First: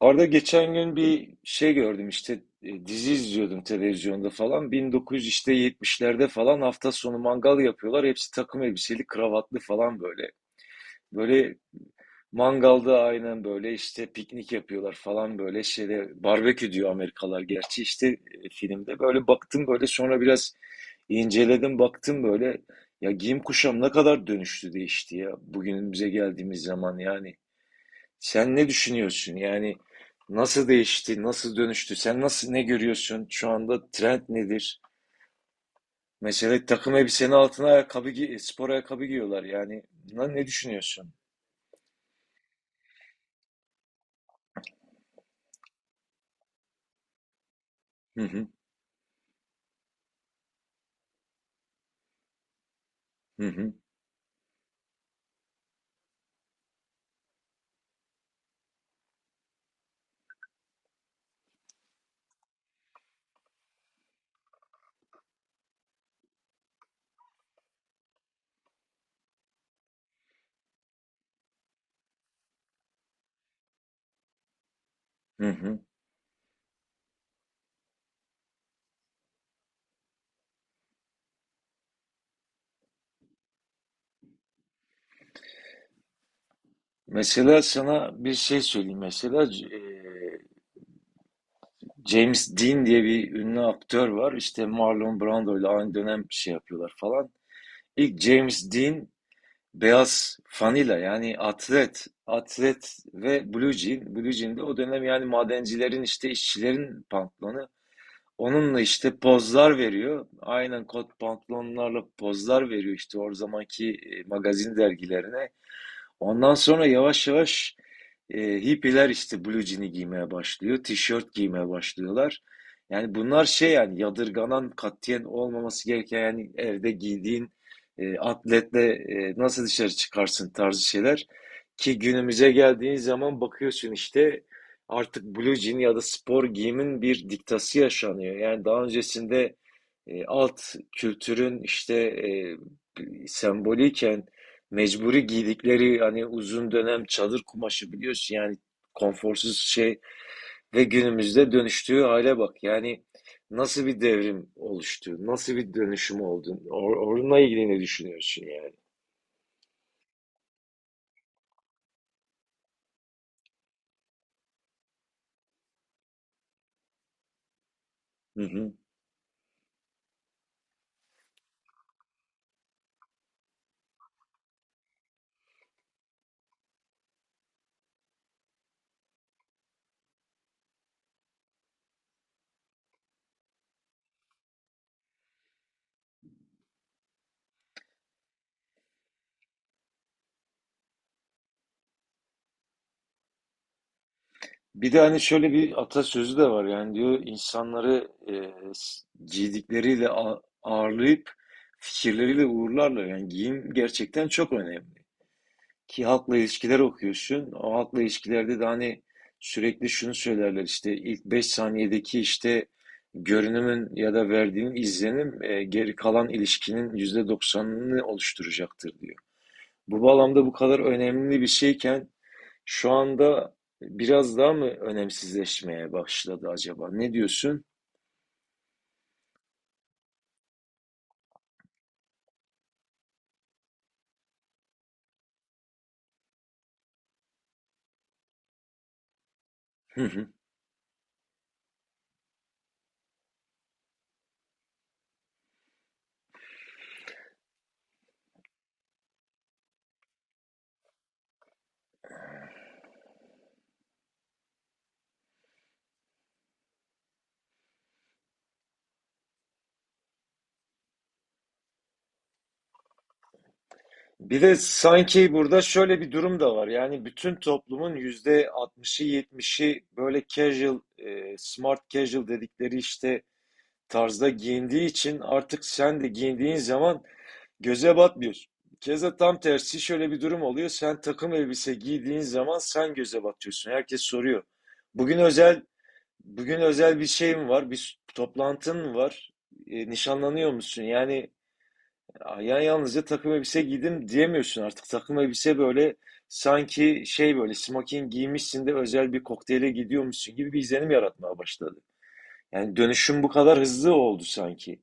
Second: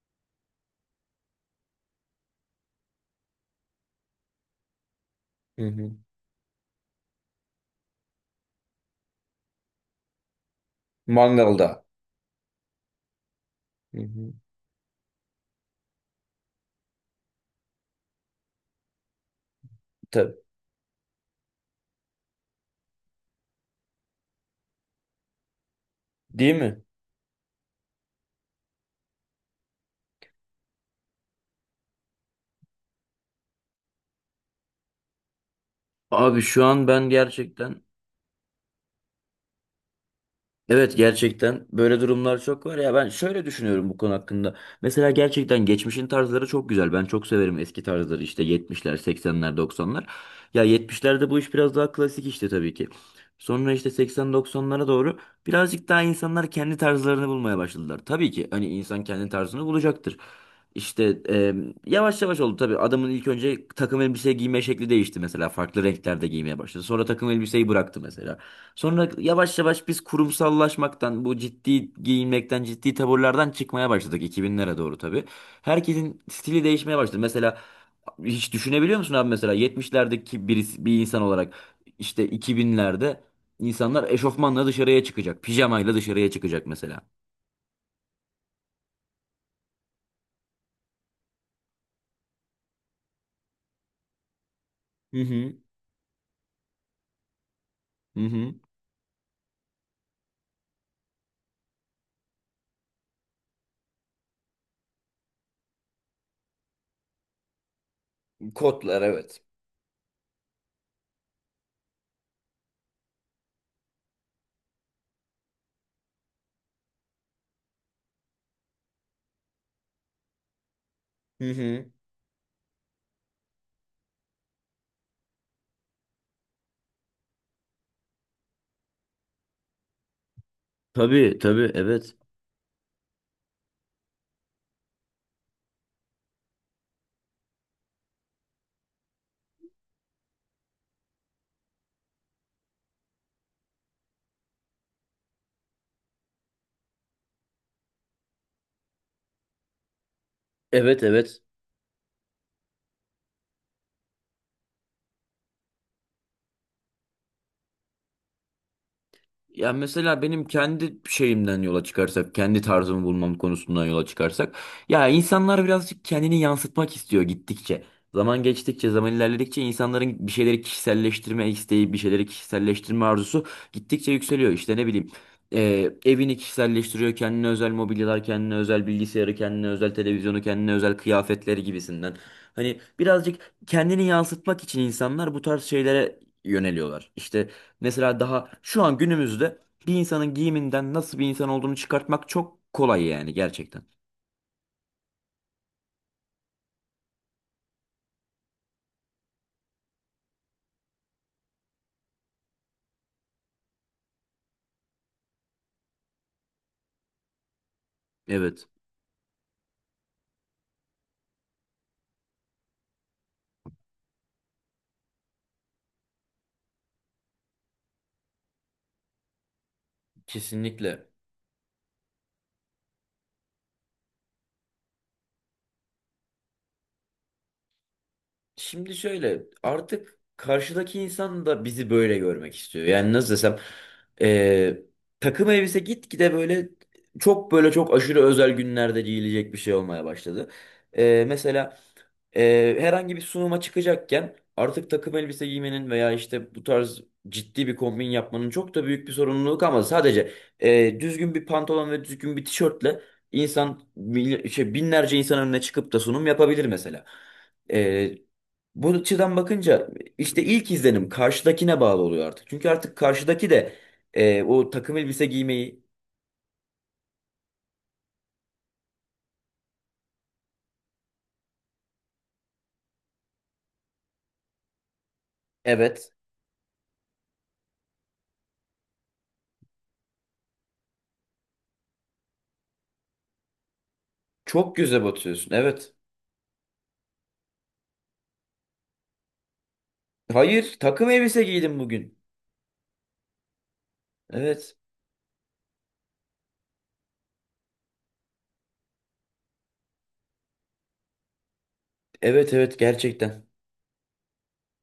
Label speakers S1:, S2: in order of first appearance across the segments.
S1: Arada geçen gün bir şey gördüm işte dizi izliyordum televizyonda falan
S2: Hı hı.
S1: 1970'lerde falan hafta sonu mangal yapıyorlar, hepsi takım elbiseli, kravatlı falan, böyle
S2: Mangalda.
S1: mangalda. Aynen böyle
S2: Hı
S1: işte
S2: hı.
S1: piknik yapıyorlar falan, böyle şeyde, barbekü diyor Amerikalılar gerçi, işte filmde böyle baktım, böyle sonra
S2: Tabii.
S1: biraz inceledim, baktım böyle ya giyim kuşam ne kadar dönüştü, değişti ya bugünümüze
S2: Değil
S1: geldiğimiz
S2: mi?
S1: zaman. Yani sen ne düşünüyorsun? Yani nasıl değişti, nasıl dönüştü? Sen nasıl, ne görüyorsun? Şu anda trend nedir?
S2: Abi şu
S1: Mesela
S2: an
S1: takım
S2: ben
S1: elbisenin altına
S2: gerçekten.
S1: ayakkabı, spor ayakkabı giyiyorlar. Yani bundan ne
S2: Evet,
S1: düşünüyorsun?
S2: gerçekten böyle durumlar çok var ya, ben şöyle düşünüyorum bu konu hakkında. Mesela gerçekten geçmişin tarzları çok güzel. Ben çok severim eski
S1: Hı
S2: tarzları işte
S1: hı,
S2: 70'ler, 80'ler, 90'lar. Ya 70'lerde bu iş biraz daha klasik işte tabii ki.
S1: hı hı,
S2: Sonra işte 80-90'lara doğru birazcık daha insanlar kendi tarzlarını bulmaya başladılar. Tabii ki hani insan kendi tarzını bulacaktır. İşte, yavaş yavaş oldu tabii. Adamın ilk önce takım elbise giyme şekli değişti mesela. Farklı renklerde giymeye başladı. Sonra takım elbiseyi bıraktı mesela. Sonra yavaş yavaş biz kurumsallaşmaktan, bu ciddi giyinmekten, ciddi taburlardan çıkmaya başladık 2000'lere doğru tabii.
S1: hı hı.
S2: Herkesin stili değişmeye başladı. Mesela hiç düşünebiliyor musun abi, mesela 70'lerdeki birisi, bir insan olarak işte 2000'lerde insanlar eşofmanla dışarıya çıkacak, pijamayla dışarıya çıkacak mesela.
S1: Mesela sana bir şey söyleyeyim. Mesela James Dean diye bir ünlü aktör var. İşte Marlon
S2: Hı hı.
S1: Brando ile aynı dönem bir şey yapıyorlar falan.
S2: Hı
S1: İlk
S2: hı.
S1: James Dean beyaz fanila, yani atlet ve blue jean. Blue jean de o dönem yani madencilerin, işte işçilerin pantolonu. Onunla
S2: Kodlar,
S1: işte
S2: evet.
S1: pozlar veriyor. Aynen kot pantolonlarla pozlar veriyor işte o zamanki magazin dergilerine. Ondan sonra yavaş yavaş hippiler işte blue jean'i giymeye başlıyor. Tişört
S2: Hı
S1: giymeye
S2: hı.
S1: başlıyorlar. Yani bunlar şey yani yadırganan, katiyen olmaması gereken, yani evde giydiğin atletle nasıl dışarı çıkarsın tarzı şeyler.
S2: Tabii, tabii,
S1: Ki
S2: evet.
S1: günümüze geldiğin zaman bakıyorsun işte artık blue jean ya da spor giyimin bir diktası yaşanıyor. Yani daha öncesinde alt kültürün işte sembolüyken, mecburi giydikleri, hani uzun dönem çadır kumaşı, biliyorsun yani, konforsuz şey ve
S2: Evet, evet.
S1: günümüzde dönüştüğü hale bak. Yani nasıl bir devrim oluştu, nasıl bir dönüşüm oldu. Onunla ilgili ne düşünüyorsun yani?
S2: Ya mesela benim kendi şeyimden yola çıkarsak, kendi tarzımı bulmam konusundan yola çıkarsak, ya insanlar birazcık kendini yansıtmak istiyor gittikçe.
S1: Hı
S2: Zaman
S1: hı.
S2: geçtikçe, zaman ilerledikçe insanların bir şeyleri kişiselleştirme isteği, bir şeyleri kişiselleştirme arzusu gittikçe yükseliyor. İşte ne bileyim, evini kişiselleştiriyor, kendine özel mobilyalar, kendine özel bilgisayarı, kendine özel televizyonu, kendine özel kıyafetleri gibisinden. Hani birazcık kendini yansıtmak için insanlar bu tarz şeylere yöneliyorlar. İşte mesela daha şu an günümüzde bir insanın giyiminden nasıl bir insan olduğunu çıkartmak çok kolay, yani gerçekten.
S1: Bir de hani şöyle bir atasözü de var, yani diyor, insanları giydikleriyle ağırlayıp fikirleriyle uğurlarlar. Yani giyim gerçekten çok önemli. Ki halkla ilişkiler okuyorsun. O halkla ilişkilerde de
S2: Evet.
S1: hani sürekli şunu söylerler işte: ilk 5 saniyedeki işte görünümün ya da verdiğin izlenim geri kalan ilişkinin %90'ını oluşturacaktır diyor. Bu bağlamda bu kadar
S2: Kesinlikle.
S1: önemli bir şeyken şu anda biraz daha mı önemsizleşmeye başladı acaba? Ne diyorsun?
S2: Şimdi şöyle, artık karşıdaki insan da bizi böyle görmek istiyor. Yani nasıl desem, eee, takım elbise gitgide böyle çok, böyle çok aşırı özel günlerde giyilecek bir şey olmaya başladı. Mesela herhangi bir sunuma çıkacakken artık takım elbise giymenin veya işte bu tarz ciddi bir kombin yapmanın çok da büyük bir sorumluluk, ama sadece düzgün bir pantolon ve düzgün bir tişörtle binlerce insan önüne çıkıp da sunum yapabilir mesela. Bu açıdan bakınca işte ilk izlenim karşıdakine bağlı oluyor artık. Çünkü artık karşıdaki de
S1: Bir de
S2: o takım elbise
S1: sanki burada
S2: giymeyi.
S1: şöyle bir durum da var. Yani bütün toplumun yüzde 60'ı, 70'i böyle casual, smart casual dedikleri işte tarzda giyindiği için artık sen de
S2: Evet.
S1: giyindiğin zaman göze batmıyorsun. Keza tam tersi şöyle bir durum oluyor: sen takım elbise giydiğin zaman sen göze batıyorsun. Herkes soruyor:
S2: Çok göze
S1: Bugün
S2: batıyorsun.
S1: özel
S2: Evet.
S1: bugün özel bir şey mi var? Bir toplantın mı var? Nişanlanıyor
S2: Hayır,
S1: musun?
S2: takım
S1: Yani
S2: elbise giydim bugün.
S1: ya yalnızca takım elbise giydim diyemiyorsun
S2: Evet.
S1: artık. Takım elbise böyle, sanki şey, böyle smoking giymişsin de özel bir kokteyle gidiyormuşsun gibi bir izlenim yaratmaya başladı.
S2: Evet,
S1: Yani
S2: evet,
S1: dönüşüm bu
S2: gerçekten.
S1: kadar hızlı oldu sanki.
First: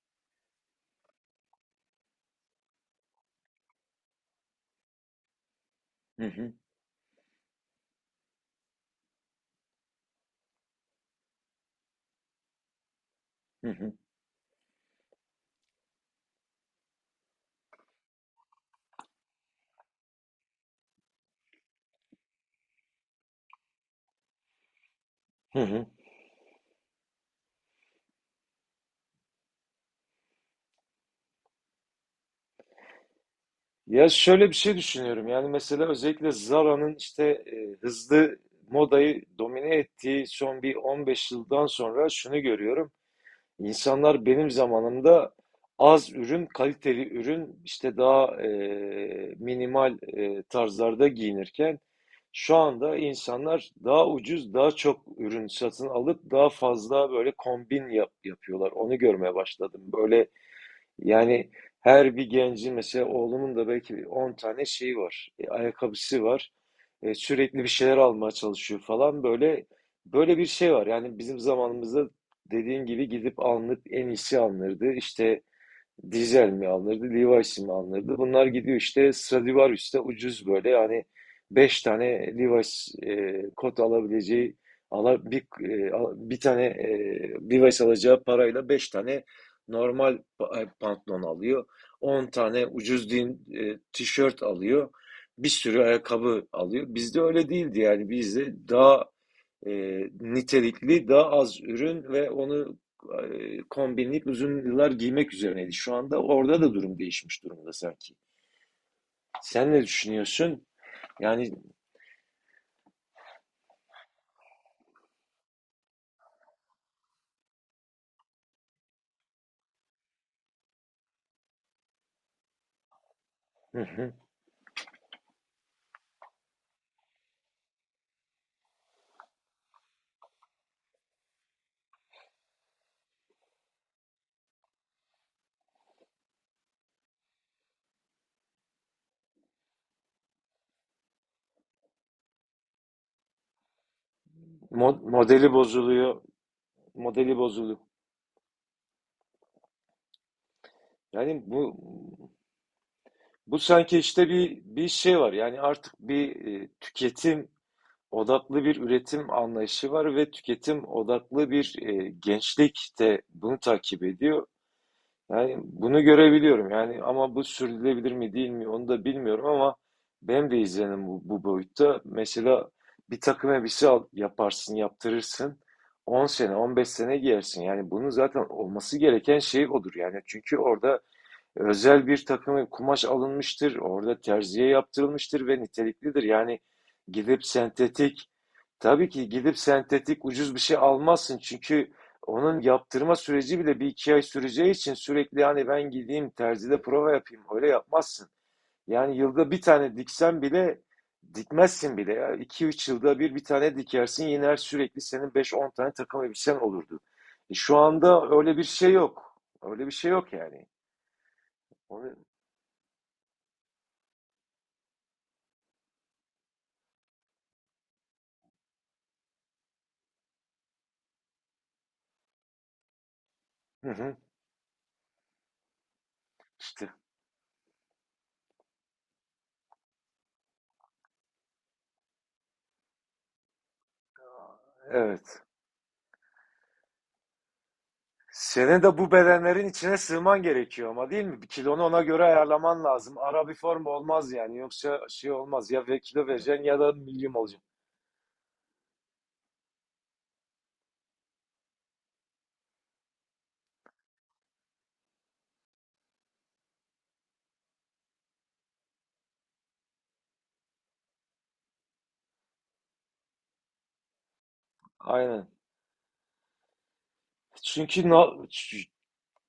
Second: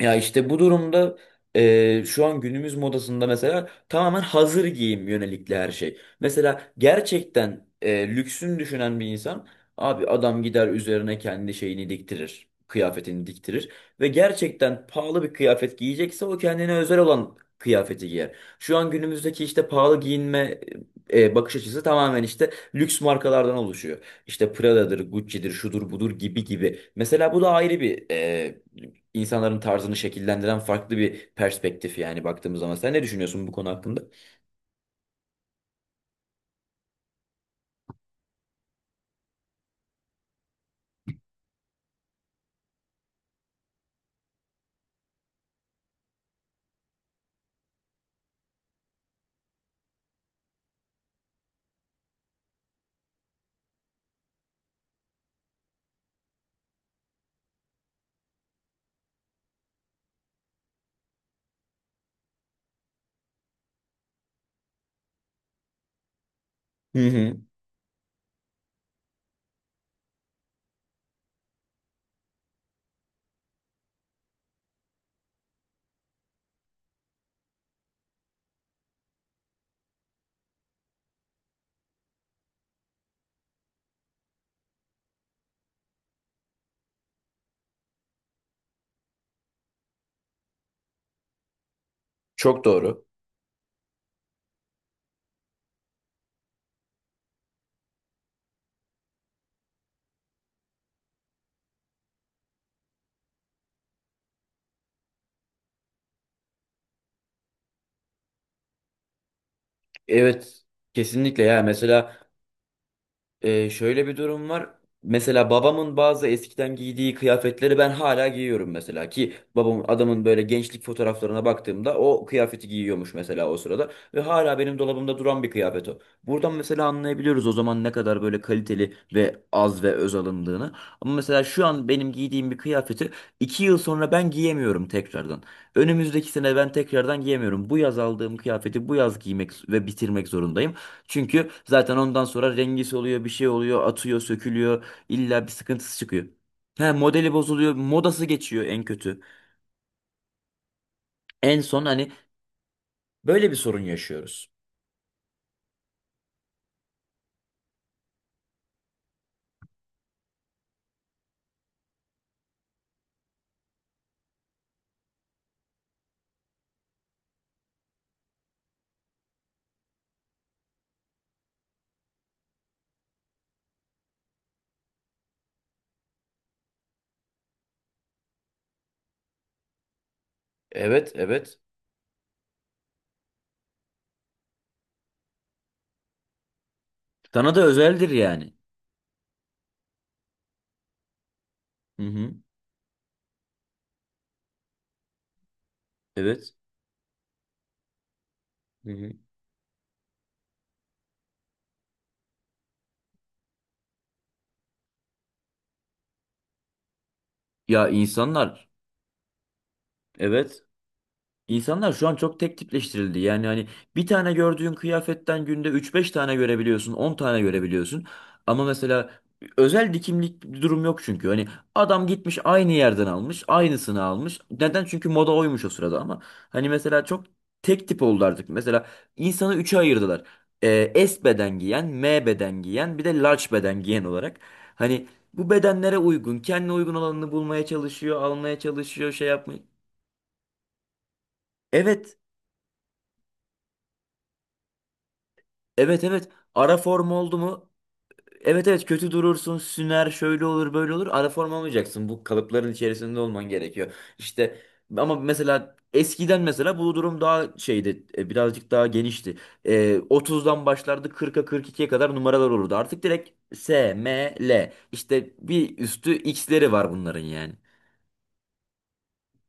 S2: Ya işte bu durumda şu an günümüz modasında mesela tamamen hazır giyim yönelikli her şey.
S1: Hı hı,
S2: Mesela gerçekten lüksün düşünen bir insan, abi adam gider üzerine kendi şeyini diktirir. Kıyafetini diktirir
S1: hı hı,
S2: ve gerçekten pahalı bir kıyafet giyecekse o kendine özel olan kıyafeti giyer. Şu an günümüzdeki işte pahalı giyinme bakış açısı tamamen işte lüks markalardan oluşuyor. İşte Prada'dır, Gucci'dir,
S1: hı hı.
S2: şudur budur gibi gibi. Mesela bu da ayrı bir insanların tarzını şekillendiren farklı bir perspektif, yani baktığımız zaman. Sen ne düşünüyorsun bu konu hakkında?
S1: Ya şöyle bir şey düşünüyorum. Yani mesela özellikle Zara'nın işte hızlı modayı domine ettiği son bir 15 yıldan sonra şunu görüyorum. İnsanlar benim zamanımda az ürün, kaliteli ürün, işte daha minimal tarzlarda giyinirken şu anda insanlar daha ucuz, daha çok ürün satın alıp daha fazla böyle kombin yapıyorlar. Onu görmeye başladım. Böyle, yani her bir gencin, mesela oğlumun da belki 10 tane şeyi var. Ayakkabısı var.
S2: Hı
S1: E,
S2: hı.
S1: sürekli bir şeyler almaya çalışıyor falan. Böyle böyle bir şey var. Yani bizim zamanımızda, dediğin gibi, gidip alınıp en iyisi alınırdı. İşte Dizel mi alınırdı, Levi's mi alınırdı? Bunlar gidiyor işte Stradivarius'ta ucuz, böyle yani 5 tane Levi's kot alabileceği, ala, bir, bir tane Levi's alacağı parayla 5 tane normal pantolon alıyor. on
S2: Çok
S1: tane
S2: doğru.
S1: ucuz tişört alıyor. Bir sürü ayakkabı alıyor. Bizde öyle değildi, yani bizde daha e, nitelikli, daha az ürün ve onu kombinleyip uzun yıllar giymek üzerineydi. Şu anda orada da durum değişmiş durumda sanki. Sen ne
S2: Evet,
S1: düşünüyorsun?
S2: kesinlikle,
S1: Yani.
S2: ya mesela şöyle bir durum var. Mesela babamın bazı eskiden giydiği kıyafetleri ben hala giyiyorum mesela, ki babamın, adamın böyle gençlik fotoğraflarına baktığımda o kıyafeti giyiyormuş mesela o
S1: Hı
S2: sırada
S1: hı.
S2: ve hala benim dolabımda duran bir kıyafet o. Buradan mesela anlayabiliyoruz o zaman ne kadar böyle kaliteli ve az ve öz alındığını. Ama mesela şu an benim giydiğim bir kıyafeti 2 yıl sonra ben giyemiyorum tekrardan. Önümüzdeki sene ben tekrardan giyemiyorum. Bu yaz aldığım kıyafeti bu yaz giymek ve bitirmek zorundayım. Çünkü zaten ondan sonra rengi soluyor, bir şey oluyor, atıyor, sökülüyor. İlla
S1: Modeli
S2: bir sıkıntısı
S1: bozuluyor,
S2: çıkıyor. He,
S1: modeli
S2: modeli bozuluyor,
S1: bozuluyor.
S2: modası geçiyor en kötü.
S1: Yani
S2: En
S1: bu
S2: son hani böyle bir
S1: bu
S2: sorun
S1: sanki işte
S2: yaşıyoruz.
S1: bir şey var. Yani artık bir tüketim odaklı bir üretim anlayışı var ve tüketim odaklı bir gençlik de bunu takip ediyor. Yani bunu görebiliyorum yani, ama bu sürdürülebilir mi değil mi onu da bilmiyorum ama benim de izlenim bu boyutta. Mesela bir takım elbise al, yaparsın, yaptırırsın. 10 sene, 15 sene giyersin. Yani bunun zaten olması gereken şey odur. Yani çünkü orada
S2: Evet, evet.
S1: özel bir takım kumaş alınmıştır. Orada terziye yaptırılmıştır ve niteliklidir. Yani gidip
S2: Sana da özeldir
S1: sentetik,
S2: yani.
S1: tabii ki gidip sentetik ucuz bir şey almazsın. Çünkü
S2: Hı hı.
S1: onun yaptırma süreci bile bir iki ay süreceği için sürekli yani ben gideyim
S2: Evet.
S1: terzide prova yapayım, öyle yapmazsın.
S2: Hı hı.
S1: Yani yılda bir tane diksen bile, dikmezsin bile ya. İki üç yılda bir bir tane dikersin, yine her sürekli senin beş on tane takım elbisen olurdu. E şu
S2: Ya
S1: anda öyle bir
S2: insanlar,
S1: şey yok. Öyle bir şey yok
S2: evet.
S1: yani.
S2: İnsanlar şu an
S1: Onu...
S2: çok tek tipleştirildi. Yani hani bir tane gördüğün kıyafetten günde üç beş tane görebiliyorsun, 10 tane görebiliyorsun. Ama mesela özel dikimlik bir durum yok çünkü. Hani adam gitmiş aynı yerden almış,
S1: Hı
S2: aynısını
S1: hı.
S2: almış. Neden? Çünkü moda oymuş o sırada ama. Hani
S1: İşte
S2: mesela çok tek tip oldu artık. Mesela insanı üçe ayırdılar. S beden giyen, M beden giyen, bir de large beden giyen olarak. Hani
S1: evet.
S2: bu bedenlere uygun, kendine uygun olanını bulmaya çalışıyor, almaya
S1: Senin de bu
S2: çalışıyor, şey yapmaya.
S1: bedenlerin içine sığman gerekiyor ama, değil mi? Bir kilonu ona
S2: Evet.
S1: göre ayarlaman lazım. Ara bir form olmaz yani. Yoksa şey olmaz. Ya ve
S2: Evet,
S1: kilo
S2: evet,
S1: vereceksin
S2: ara
S1: ya da
S2: form
S1: milyum
S2: oldu
S1: olacaksın.
S2: mu? Evet, evet, kötü durursun, süner, şöyle olur, böyle olur, ara form olmayacaksın, bu kalıpların içerisinde olman gerekiyor. İşte ama mesela eskiden mesela bu durum daha şeydi, birazcık daha genişti. E, 30'dan başlardı, 40'a 42'ye kadar numaralar olurdu, artık direkt S, M, L işte
S1: Aynen.
S2: bir üstü X'leri var bunların yani.
S1: Çünkü ç-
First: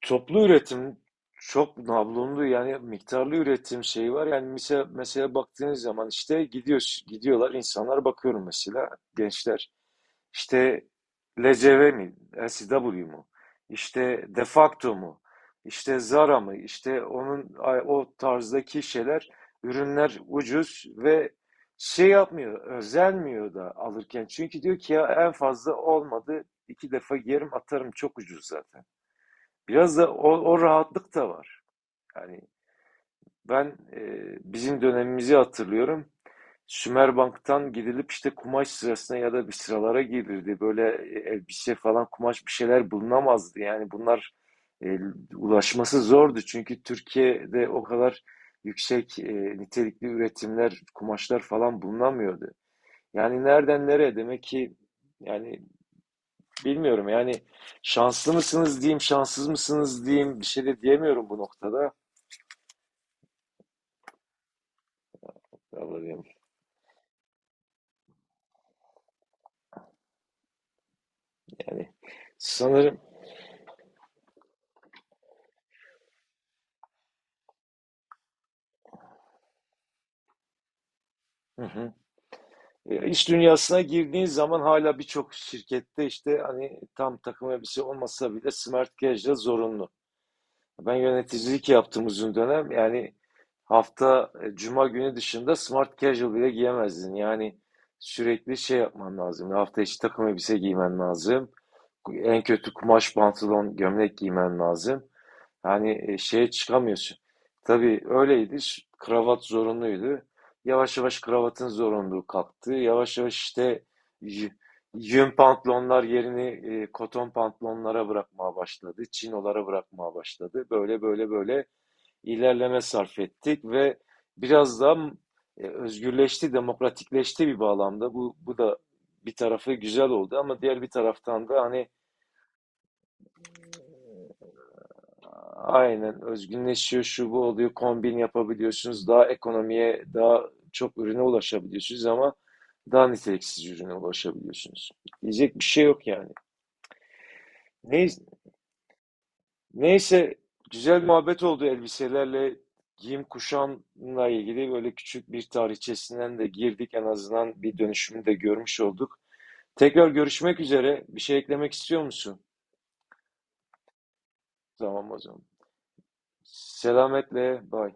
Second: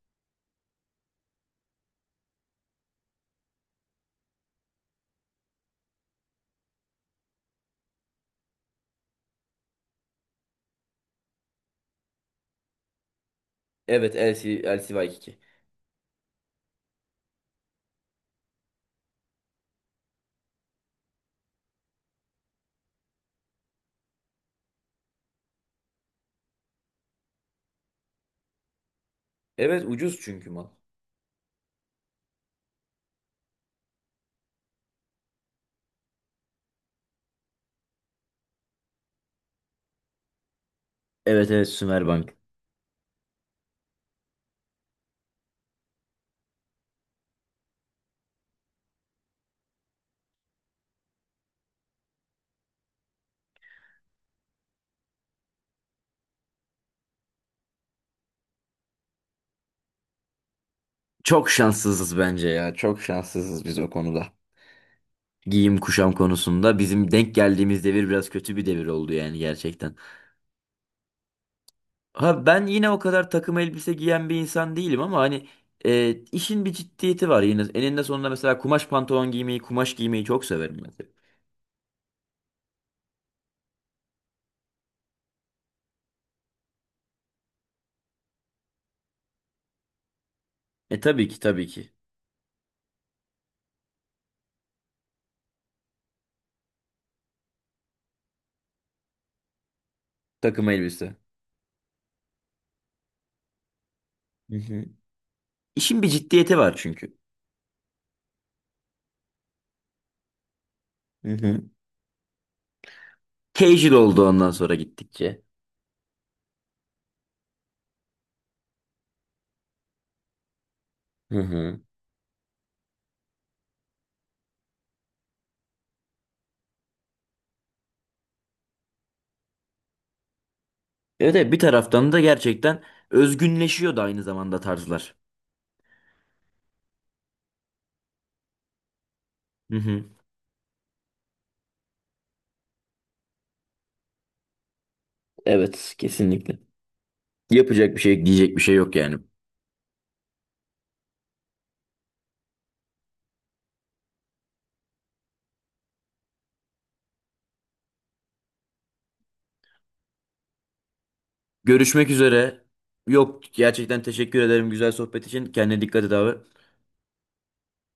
S1: toplu üretim, çok nablonlu yani miktarlı üretim şeyi var. Yani mesela, mesela baktığınız zaman işte gidiyor, gidiyorlar insanlar, bakıyorum mesela gençler. İşte LCV mi? LCW mu?
S2: Evet
S1: İşte de
S2: LC,
S1: facto mu?
S2: LCY2.
S1: İşte Zara mı? İşte onun o tarzdaki şeyler, ürünler ucuz ve şey yapmıyor, özenmiyor da alırken. Çünkü diyor ki ya en fazla olmadı iki defa giyerim, atarım, çok ucuz zaten.
S2: Evet,
S1: Biraz da
S2: ucuz
S1: o,
S2: çünkü
S1: o
S2: mal.
S1: rahatlık da var. Yani ben e, bizim dönemimizi hatırlıyorum. Sümerbank'tan gidilip işte kumaş sırasına ya da bir sıralara girilirdi. Böyle
S2: Evet, evet,
S1: elbise falan,
S2: Sümerbank.
S1: kumaş, bir şeyler bulunamazdı. Yani bunlar e, ulaşması zordu. Çünkü Türkiye'de o kadar yüksek nitelikli üretimler, kumaşlar falan bulunamıyordu. Yani nereden nereye, demek ki, yani bilmiyorum. Yani şanslı mısınız diyeyim, şanssız mısınız diyeyim, bir şey de diyemiyorum bu
S2: Çok
S1: noktada.
S2: şanssızız bence ya, çok şanssızız biz o konuda. Giyim kuşam
S1: Vallahi,
S2: konusunda bizim denk geldiğimiz devir biraz kötü bir devir oldu, yani gerçekten.
S1: yani
S2: Ha ben yine o
S1: sanırım.
S2: kadar takım elbise giyen bir insan değilim, ama hani işin bir ciddiyeti var yine. Eninde sonunda mesela kumaş pantolon giymeyi, kumaş giymeyi çok severim mesela.
S1: Hı hı. E, İş dünyasına girdiğin zaman hala birçok şirkette işte hani tam takım elbise olmasa bile smart casual zorunlu. Ben
S2: E tabii ki, tabii
S1: yöneticilik
S2: ki,
S1: yaptım uzun dönem. Yani hafta cuma günü dışında smart casual bile giyemezdin. Yani sürekli şey yapman lazım. Yani hafta içi takım elbise
S2: takım
S1: giymen
S2: elbise.
S1: lazım. En kötü kumaş pantolon, gömlek
S2: Hı
S1: giymen
S2: hı.
S1: lazım.
S2: İşin
S1: Yani
S2: bir
S1: şeye
S2: ciddiyeti var
S1: çıkamıyorsun.
S2: çünkü.
S1: Tabii öyleydi. Kravat zorunluydu. Yavaş yavaş
S2: Hı hı.
S1: kravatın zorunluluğu kalktı. Yavaş yavaş işte
S2: Casual oldu
S1: y-
S2: ondan sonra
S1: yün
S2: gittikçe.
S1: pantolonlar yerini koton pantolonlara bırakmaya başladı. Çinolara bırakmaya başladı. Böyle böyle
S2: Hı
S1: böyle
S2: hı.
S1: ilerleme sarf ettik ve biraz daha özgürleşti, demokratikleşti bir bağlamda. Bu da bir tarafı güzel oldu ama diğer bir
S2: Evet,
S1: taraftan
S2: evet, bir
S1: da hani,
S2: taraftan da gerçekten özgünleşiyor da aynı zamanda tarzlar.
S1: aynen, özgünleşiyor, şu bu oluyor, kombin yapabiliyorsunuz, daha
S2: Hı
S1: ekonomiye,
S2: hı.
S1: daha çok ürüne ulaşabiliyorsunuz ama daha niteliksiz ürüne ulaşabiliyorsunuz. Diyecek bir şey
S2: Evet,
S1: yok yani.
S2: kesinlikle. Yapacak bir
S1: Neyse,
S2: şey, diyecek bir şey yok yani.
S1: neyse, güzel muhabbet oldu elbiselerle, giyim kuşamla ilgili böyle küçük bir tarihçesinden de girdik, en azından bir dönüşümü de görmüş olduk. Tekrar görüşmek üzere. Bir şey eklemek istiyor
S2: Görüşmek
S1: musun?
S2: üzere. Yok, gerçekten teşekkür ederim güzel
S1: Tamam o
S2: sohbet
S1: zaman.
S2: için. Kendine dikkat et abi.
S1: Selametle, bye.